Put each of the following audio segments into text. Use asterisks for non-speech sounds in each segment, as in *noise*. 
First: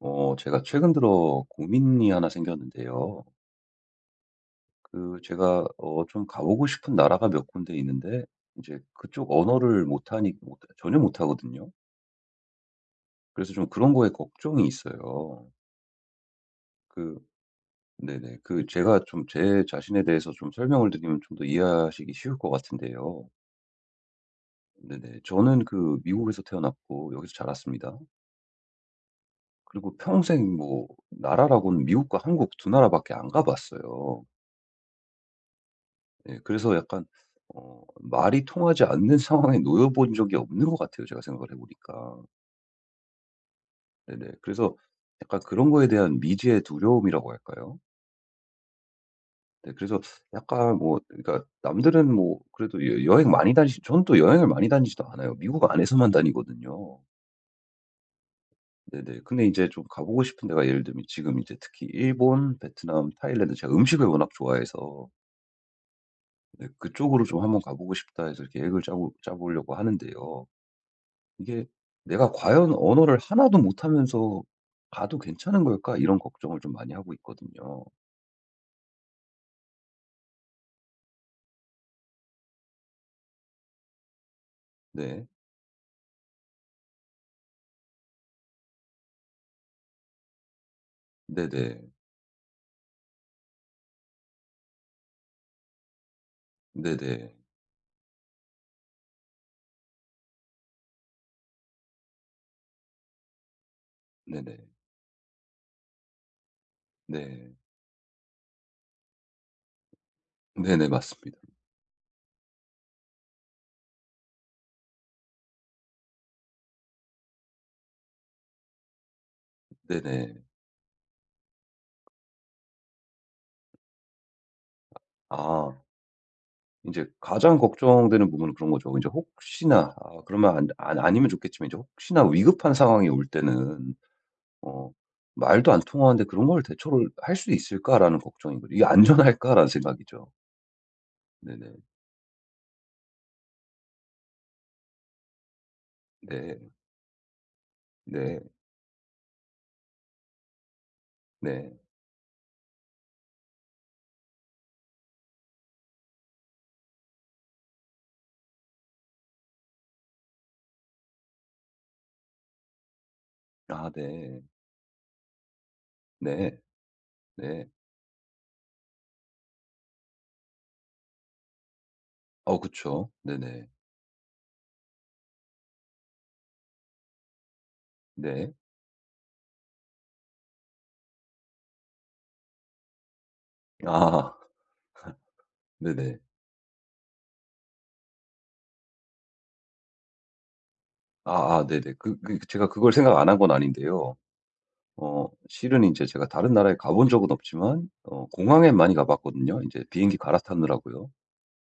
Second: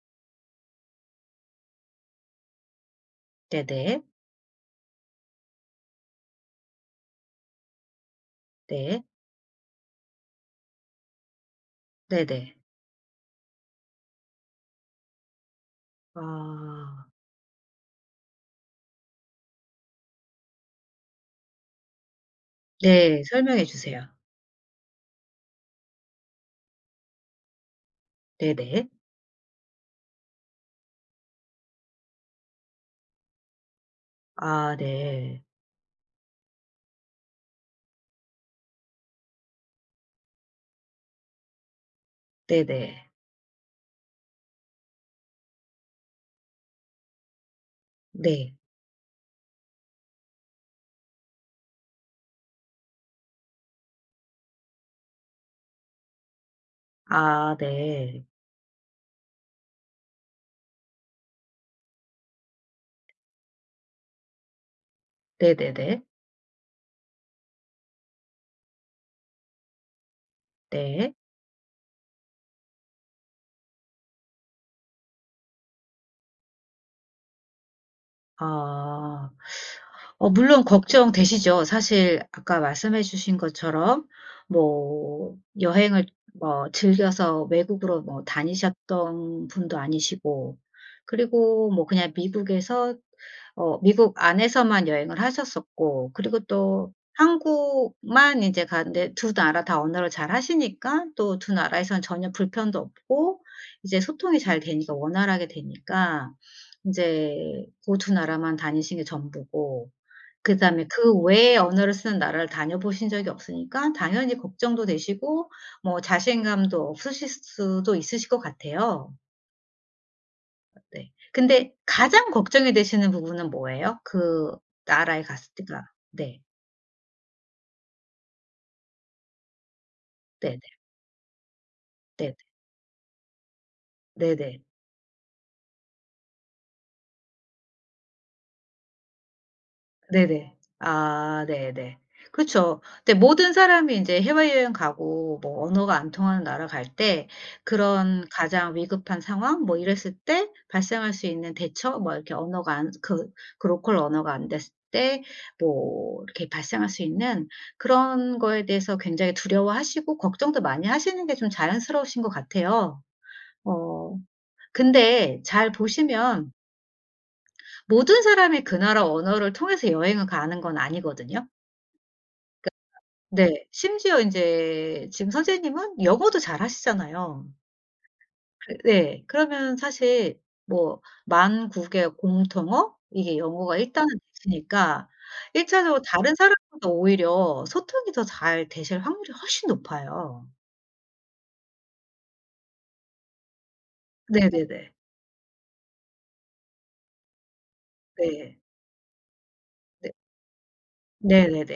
제가 최근 들어 고민이 하나 생겼는데요. 네네. 그, 제가, 좀 가보고 싶은 나라가 몇 군데 있는데, 이제 네. 그쪽 언어를 못하니, 못, 전혀 못하거든요. 네네. 그래서 좀 그런 거에 걱정이 있어요. 아. 그, 네네. 그, 제가 좀 제 자신에 대해서 좀 설명을 드리면 좀 더 이해하시기 쉬울 것 네. 같은데요. 설명해 주세요. 네네. 저는 그, 미국에서 태어났고, 여기서 자랐습니다. 네네. 그리고 평생 뭐, 나라라고는 미국과 한국 두 나라밖에 안 가봤어요. 아 네. 예 그래서 약간 말이 통하지 않는 상황에 놓여 본 적이 없는 것 같아요, 제가 생각을 해 보니까. 네네. 네네. 그래서 약간 그런 거에 대한 미지의 두려움이라고 할까요? 네. 네 그래서 약간 뭐 그러니까 남들은 뭐 그래도 여 여행 많이 다니시 저는 또 여행을 많이 다니지도 않아요. 미국 안에서만 다니거든요. 아 네. 네네. 근데 이제 좀 가 보고 싶은 데가 예를 들면 지금 이제 특히 일본, 베트남, 타일랜드 제가 음식을 워낙 좋아해서 네네네. 네 그쪽으로 좀 한번 가 보고 싶다 해서 이렇게 계획을 짜고 짜 보려고 하는데요. 네. 이게 '내가 과연 언어를 하나도 못하면서 가도 괜찮은 걸까?' 이런 걱정을 좀 많이 하고 있거든요. 아. 물론 걱정되시죠. 사실 아까 말씀해 주신 것처럼 네. 뭐 여행을 뭐 즐겨서 외국으로 뭐 다니셨던 분도 아니시고 그리고 뭐 네네. 그냥 미국에서 미국 안에서만 여행을 하셨었고 그리고 또 네네. 한국만 인제 갔는데 두 나라 다 언어를 잘 하시니까 또 두 나라에선 전혀 불편도 없고 이제 소통이 잘 네네. 되니까 원활하게 되니까 네. 인제 고 두 나라만 다니신 게 전부고 그다음에 네네. 그 맞습니다. 외의 언어를 쓰는 나라를 다녀보신 적이 없으니까 당연히 걱정도 되시고 뭐 자신감도 없으실 수도 있으실 것 같아요. 네네. 네. 근데 가장 걱정이 되시는 부분은 뭐예요? 그 나라에 갔을 아 때가. 네. 이제 가장 걱정되는 부분은 그런 거죠. 이제 혹시나 아 그러면 네네. 안 안 아니면 좋겠지만 이제 혹시나 네네. 위급한 상황이 올 때는 네네. 어 '말도 안 통하는데 그런 걸 대처를 할 수 있을까?'라는 걱정인 거죠. '이게 안전할까?'라는 생각이죠. 네네. 아 네네. 네네. 그쵸. 근데 모든 사람이 인제 해외여행 가고 뭐 언어가 안 통하는 나라 네. 갈 때 그런 네. 가장 위급한 상황 뭐 이랬을 때 발생할 수 있는 네. 대처 뭐 이렇게 언어가 안 그 로컬 언어가 안 됐을 때 뭐 이렇게 발생할 수 있는 그런 거에 대해서 굉장히 두려워하시고 걱정도 많이 하시는 게 좀 자연스러우신 것 같아요. 아 어 네. 근데 잘 보시면 네. 네. 모든 사람이 그 나라 언어를 통해서 여행을 가는 건 아니거든요. 어 그쵸. 네. 네네. 심지어 인제 지금 선생님은 영어도 잘하시잖아요. 네. 그 네. 그러면 사실 뭐만 국의 공통어 이게 영어가 일단은 아 되시니까 일 차적으로 네네. 다른 사람보다 오히려 소통이 더 잘 되실 확률이 훨씬 높아요. 아아 네네. 그 제가 그걸 생각 안 한 건 아닌데요. 네네네. 실은 인제 제가 다른 나라에 가본 적은 없지만 네. 공항엔 많이 가 봤거든요, 인제 네. 비행기 갈아타느라고요. 네네네.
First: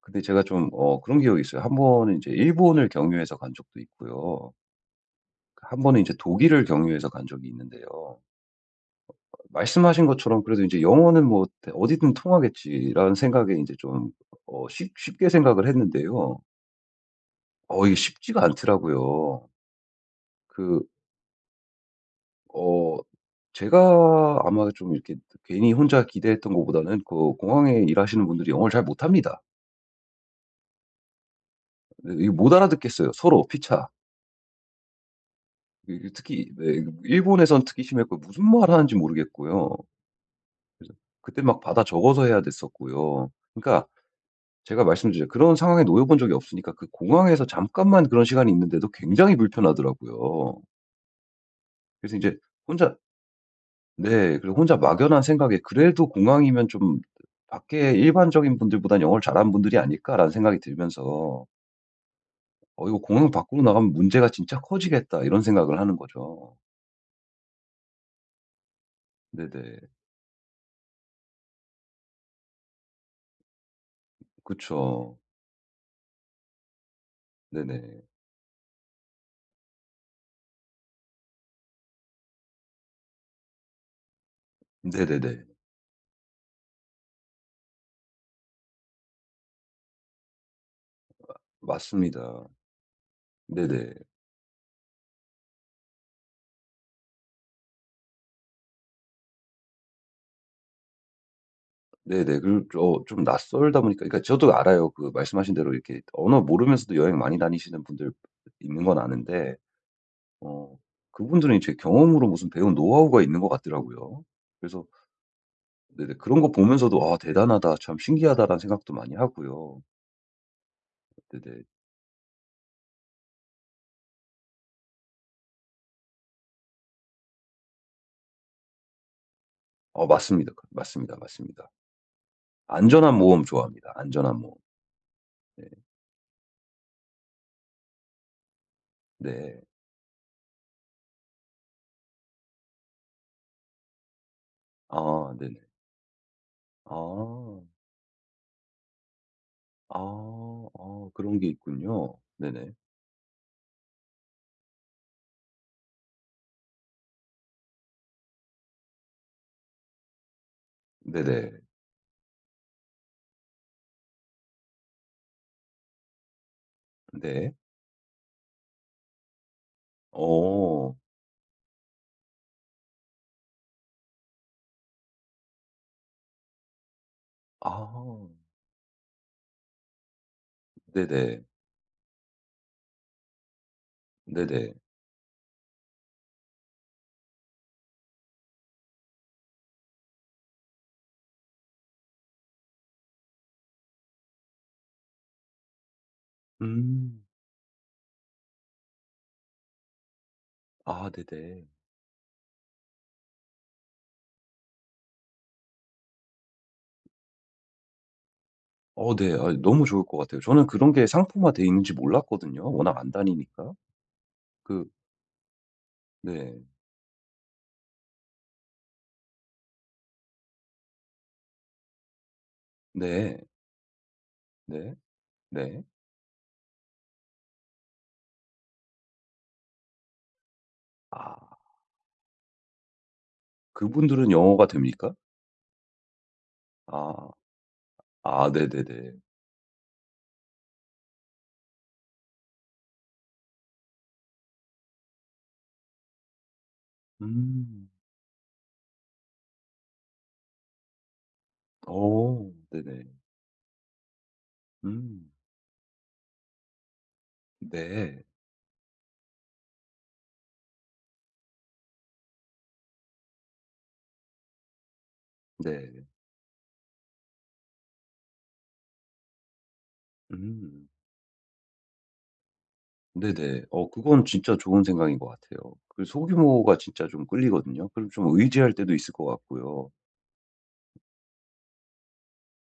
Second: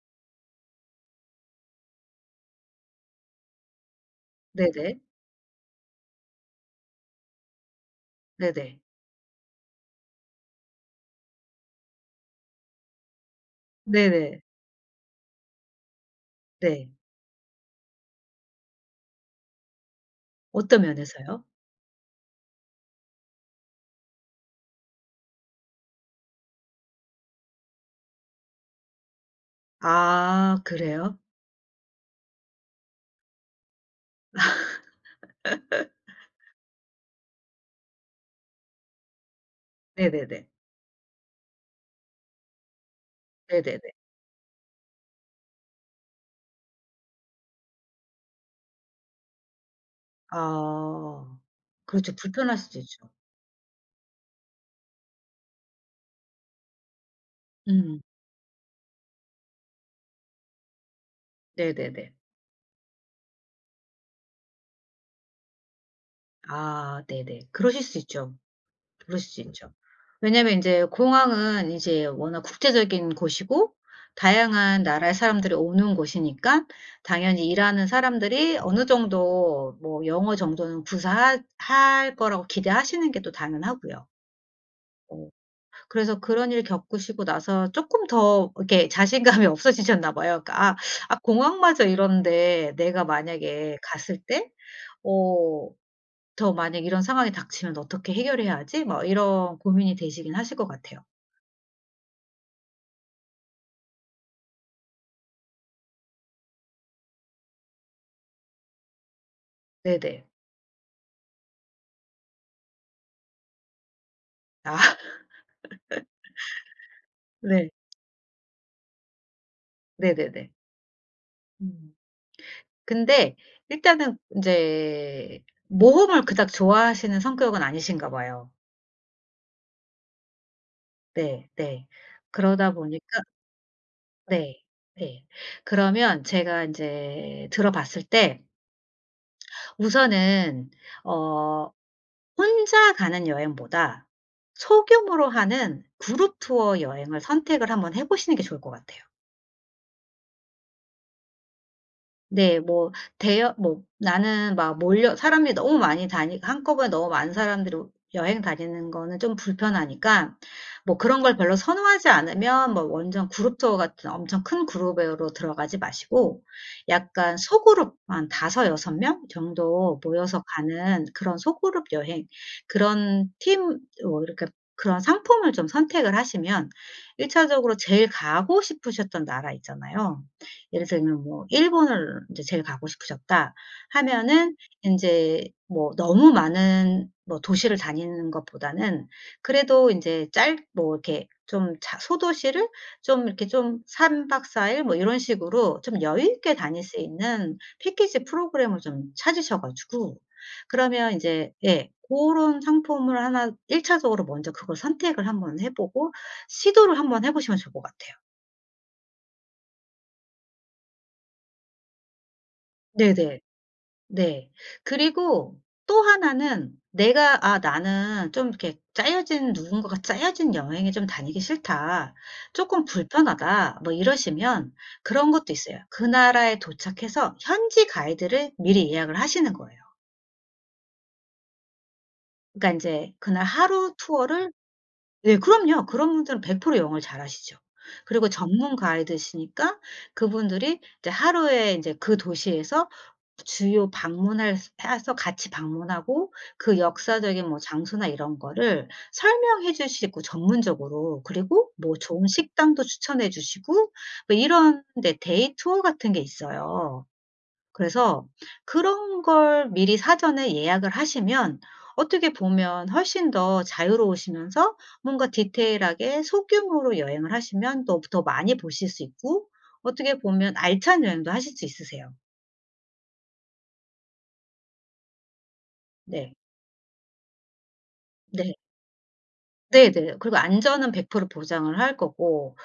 근데 제가 좀 그런 기억이 있어요. 한 번은 인제 일본을 경유해서 간 적도 있고요. 네네. 그 한 번은 인제 독일을 경유해서 간 적이 있는데요. 네네. 말씀하신 것처럼 그래도 인제 '영어는 뭐 어디든 통하겠지.'라는 생각에 인제 좀 네네. 쉽 쉽게 생각을 했는데요. 네. 이게 쉽지가 않더라고요. 어떤 그 면에서요? 어 제가 아마 좀 이렇게 괜히 혼자 기대했던 것보다는 그 공항에 일하시는 분들이 영어를 잘 못합니다. 아 그래요? 이못 알아듣겠어요 서로 피차. 이게 특히 네 일본에선 특히 심했고 무슨 말을 하는지 모르겠고요. 네네네. 그래서 그때 막 받아 적어서 해야 됐었고요. 그러니까 네네네. 제가 말씀드려요. 그런 상황에 놓여 본 적이 없으니까 그 공항에서 잠깐만 그런 시간이 있는데도 굉장히 불편하더라고요. 아. 그렇죠. 그래서 이제 불편할 수도 혼자 있죠. 네. 그리고 혼자 막연한 생각에 '그래도 공항이면 좀 밖에 음. 일반적인 분들보단 영어를 잘하는 분들이 아닐까.'라는 생각이 들면서 네네네. '어 이거 공항 밖으로 나가면 문제가 진짜 커지겠다.' 이런 생각을 하는 거죠. 아 네네. 그러실 수 있죠. 그러실 수 있죠. 네네. 왜냐면 인제 공항은 이제 워낙 국제적인 곳이고 다양한 나라의 그쵸. 사람들이 오는 곳이니까 당연히 일하는 네네. 사람들이 어느 정도 뭐 영어 정도는 구사하 할 거라고 기대하시는 게 또 당연하고요. 어 네네네. 그래서 그런 일 겪으시고 나서 쪼끔 더 이렇게 자신감이 *laughs* 없어지셨나 봐요. 그러니까 '아 공항마저 맞습니다. 이런데 내가 만약에 네네. 갔을 때어 더 만약 이런 상황이 닥치면 '어떻게 해결해야 하지?' 막 이런 고민이 되시긴 하실 것 같아요. 네네. 그리고 좀 낯설다 보니까 그러니까 저도 알아요. 그 말씀하신 대로 이렇게 언어 모르면서도 여행 많이 다니시는 분들 있는 건 아는데 네네. 어 그분들은 이제 경험으로 무슨 배운 노하우가 있는 것 같더라고요. 아 그래서 *laughs* 네네. 그런 거 보면서도 '아 네. 대단하다. 참 신기하다.'라는 생각도 많이 하고요. 네네네. 네네. 음. 근데 일단은 인제 모험을 그닥 좋아하시는 성격은 아니신가 봐요. 맞습니다. 그 맞습니다, 네 맞습니다. 네. 그러다 보니까. 안전한 모험 좋아합니다. 안전한 모험. 네. 네. 네. 그러면 제가 인제 들어 봤을 때 네. 우선은 어 혼자 가는 여행보다 소규모로 아 네네. 하는 그룹 투어 여행을 아. 선택을 한번 해 보시는 게 좋을 것 같아요. 아. 아 그런 게 있군요. 네. 네네. 뭐 대여 뭐 나는 막 몰려 사람이 너무 많이 다니 한꺼번에 너무 많은 사람들이 여행 다니는 거는 좀 불편하니까 뭐 그런 걸 별로 네네. 선호하지 않으면 뭐 완전 그룹 투어 같은 엄청 큰 그룹으로 들어가지 마시고 약간 네. 소그룹 한 5-6명 정도 모여서 어. 가는 그런 소그룹 여행 그런 팀 뭐 이렇게 그런 상품을 좀 선택을 하시면 1 차적으로 제일 아. 가고 싶으셨던 나라 있잖아요. 예를 들면 네네. 뭐 일본을 이제 제일 가고 싶으셨다 하면은 네네. 인제 뭐 너무 많은 뭐 도시를 다니는 것보다는 그래도 인제 짧 뭐 이렇게 좀 자 소도시를 좀 이렇게 좀 3 박 4 일 뭐 이런 식으로 좀 여유 있게 다닐 수 음. 있는 패키지 프로그램을 좀 찾으셔 가지고 아 그러면 인제 네네. 예 고런 상품을 하나 1 차적으로 먼저 그걸 선택을 한번 해 보고 시도를 한번 해 보시면 좋을 것 같아요. 어 네. 아 너무 좋을 것 같아요. 저는 그런 게 상품화돼 있는지 몰랐거든요, 워낙 안 네네. 다니니까. 네. 그 그리고 또 네. 하나는 내가 '아 나는 좀 이렇게 짜여진 누군가가 짜여진 여행에 좀 다니기 싫다. 쪼끔 네. 불편하다.' 뭐 이러시면 네. 그런 것도 있어요. 네. 그 나라에 도착해서 현지 가이드를 미리 예약을 하시는 거예요. 아 그러니까 인제 그날 하루 그분들은 투어를. 영어가 됩니까? 네 그럼요. 그런 분들은 100% 영어를 아. 잘하시죠. 그리고 아 네네네. 전문가이드시니까 그분들이 이제 하루에 이제 그 도시에서 주요 방문할 해서 같이 방문하고 그 역사적인 뭐 음. 장소나 이런 거를 설명해 주시고 전문적으로 그리고 뭐 좋은 어 식당도 네네. 추천해 주시고 뭐 이런 데 음. 데이 투어 같은 게 있어요. 네. 그래서 그런 걸 미리 사전에 예약을 하시면 어떻게 보면 훨씬 더 자유로우시면서 뭔가 네. 디테일하게 소규모로 여행을 하시면 또 더 많이 보실 수 있고 어떻게 보면 음. 알찬 여행도 하실 수 있으세요. 네네. 어 그건 진짜 좋은 생각인 것 같아요. 그 네. 소규모가 진짜 좀 끌리거든요. 그럼 좀 네. 의지할 때도 있을 것 같고요. 네네. 그리고 안전은 100% 보장을 할 거고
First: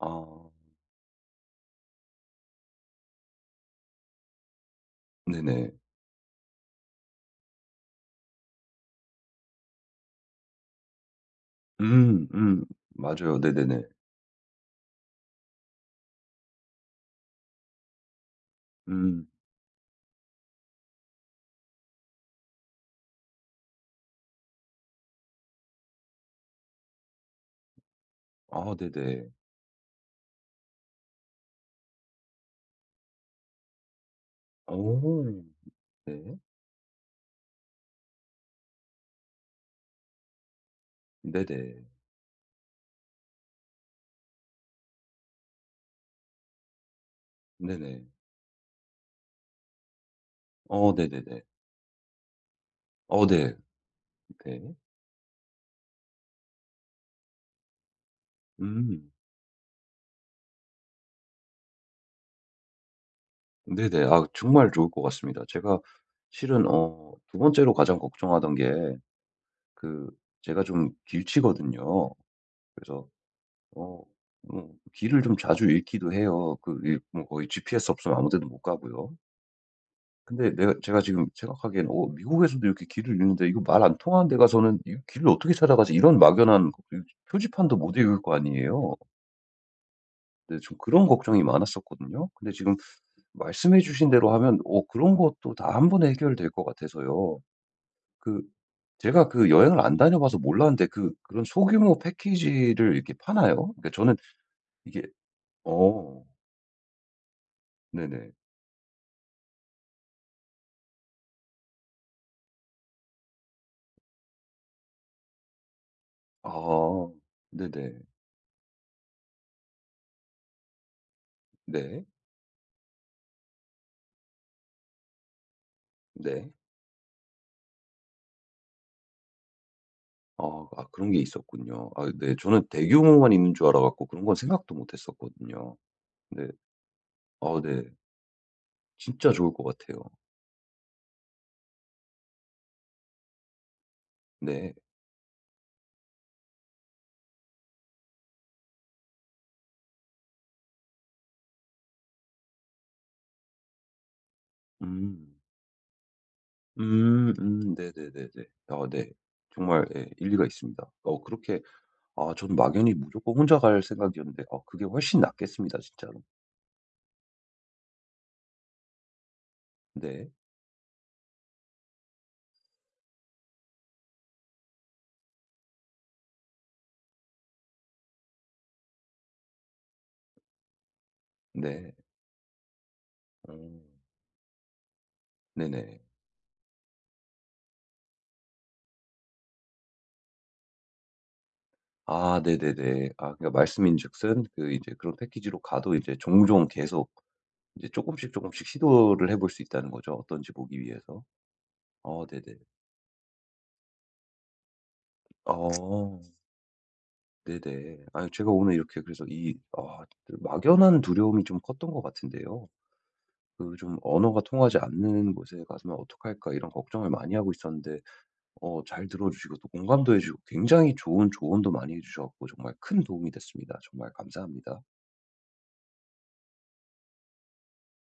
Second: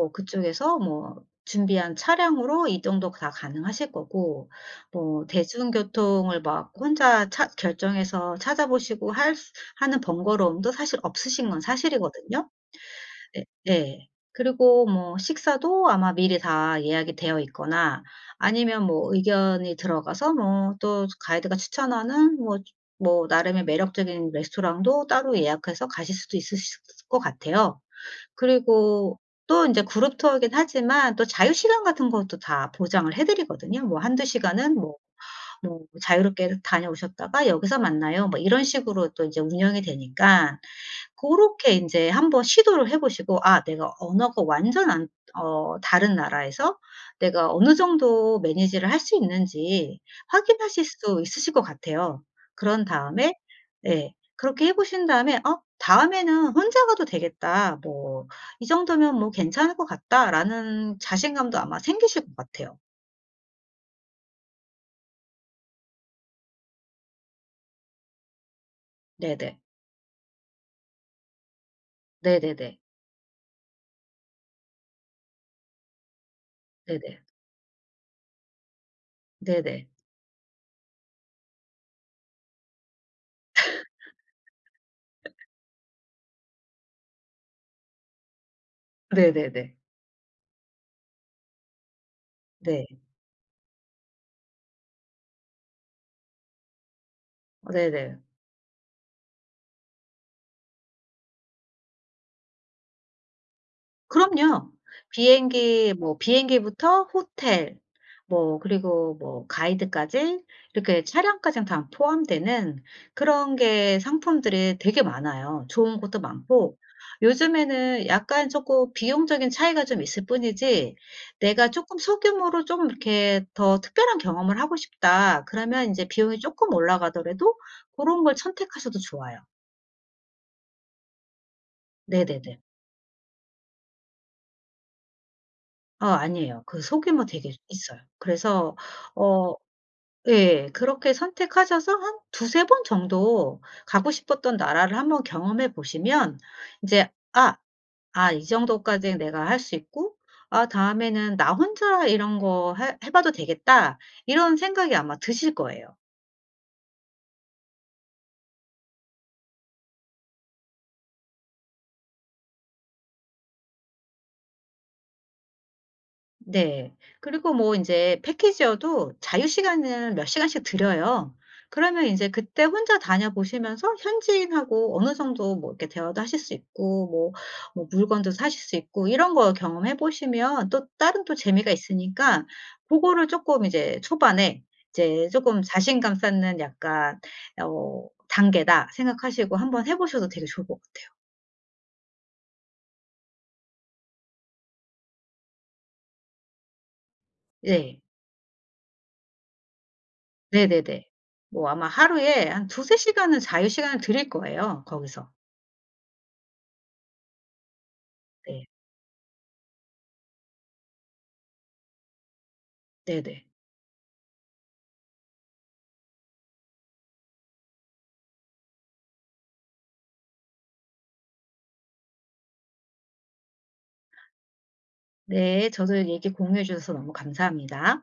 아 그쪽에서 뭐 준비한 차량으로 이동도 다 가능하실 거고 뭐 네네. 대중교통을 막 혼자 차 결정해서 찾아보시고 할 수 하는 번거로움도 사실 없으신 건 음 사실이거든요. 음. 맞아요. 네. 네네네. 예. 그리고 뭐 식사도 아마 미리 다 예약이 되어 있거나 아니면 뭐 음. 의견이 들어가서 뭐 또 가이드가 추천하는 뭐 나름의 매력적인 레스토랑도 따로 예약해서 가실 수도 있으실 것 같아요. 아 그리고 네네. 또 인제 그룹 투어이긴 하지만 또 자유 시간 같은 것도 다 보장을 해 드리거든요. 뭐 한두 시간은 뭐 오, 네. "자유롭게 다녀오셨다가 여기서 만나요." 뭐 이런 식으로 또 인제 운영이 되니까 고렇게 네네. 인제 한번 시도를 해 보시고 '아 내가 언어가 완전 안 다른 나라에서 내가 어느 네네. 정도 매니지를 할 수 있는지 확인하실 어 수 네네네. 있으실 것 같아요.' 그런 어 다음에 네. 예 네. 그렇게 해 보신 다음에 '어 다음에는 혼자 가도 되겠다. 뭐 이 음. 정도면 뭐 괜찮을 것 같다.'라는 자신감도 아마 생기실 것 같아요. 네네. 아 정말 좋을 것 같습니다. 제가 실은 두 번째로 가장 걱정하던 게 네네. 그 제가 좀 길치거든요. 네네네. 그래서 어 뭐 길을 좀 자주 잃기도 해요. 그 이 네네. 뭐 거의 GPS 없으면 아무 데도 못 가고요. 네네. 근데 내가 제가 지금 생각하기에는 '어 미국에서도 이렇게 길을 잃는데 이거 말 안 통하는 데 가서는 이 길을 어떻게 찾아가지?' 이런 막연한 그 표지판도 못 읽을 거 아니에요. 네네네. 근데 좀 그런 걱정이 많았었거든요. 근데 지금 네. 말씀해 주신 대로 하면 그런 것도 다 한 번에 해결될 것 같아서요. 어, 네네. 그 제가 그 여행을 안 다녀봐서 몰랐는데 그 그런 소규모 패키지를 이렇게 파나요? 그러니까 저는 그럼요. 이게 비행기 뭐 어 비행기부터 호텔 네네. 뭐 그리고 뭐 가이드까지 이렇게 차량까지 다 포함되는 그런 게 상품들이 되게 많아요. 좋은 것도 많고 아 네네. 요즘에는 약간 쪼끔 비용적인 차이가 좀 있을 뿐이지 내가 쪼끔 네. 소규모로 좀 이렇게 더 특별한 경험을 하고 싶다. 그러면 인제 비용이 네. 쪼끔 올라가더라도 고런 걸 선택하셔도 좋아요. 아 아 그런 게 있었군요. 아 네. 네네네. 저는 대규모만 있는 줄 알아 갖고 그런 건 생각도 못 했었거든요. 네. 아니에요. 그 소규모 되게 아 네. 있어요. 그래서 진짜 좋을 어 것 같아요. 예. 그렇게 선택하셔서 한 두세 번 정도 가고 싶었던 네. 나라를 한번 경험해 보시면 인제 '아, 아 이 정도까지 내가 할 수 있고 아 다음에는 나 혼자 이런 거 해 봐도 되겠다.' 이런 생각이 아마 음. 드실 거예요. 음. 음. 네네네네. 아 네. 정말 예 일리가 있습니다. 어 그렇게 아 저는 막연히 무조건 혼자 갈 생각이었는데 그게 훨씬 낫겠습니다 진짜로. 네. 그리고 뭐 인제 패키지여도 자유 시간은 몇 네. 시간씩 드려요. 그러면 인제 그때 혼자 다녀보시면서 현지인하고 어느 정도 뭐 이렇게 대화도 하실 수 있고 뭐 물건도 사실 수 있고 이런 거 경험해 보시면 또 다른 또 재미가 네. 있으니까 고거를 쪼끔 음. 이제 초반에 이제 쪼끔 네네. '자신감 쌓는 약간 단계다.' 생각하시고 한번 해 보셔도 되게 좋을 것 같아요. 아 네네네. 아 그러니까 말씀인즉슨 그 이제 그런 패키지로 가도 이제 종종 계속 이제 예. 조금씩 조금씩 시도를 해볼 수 있다는 거죠, 어떤지 보기 네네네. 위해서. 뭐 아마 어 하루에 네네. 한 두세 시간은 자유 시간을 드릴 거예요, 거기서. 어. 네네. 아 제가 네. 오늘 이렇게 그래서 이 아 그 막연한 두려움이 좀 컸던 것 같은데요. 네네. 그 좀 언어가 통하지 않는 곳에 가서는 '어떡할까.' 이런 걱정을 많이 하고 있었는데 잘 들어 주시고 또 공감도 해 주시고 굉장히 좋은 조언도 많이 해 주셔 서고 정말 큰 도움이 됐습니다. 정말 감사합니다. 네. 저도 얘기 공유해 주셔서 너무 감사합니다.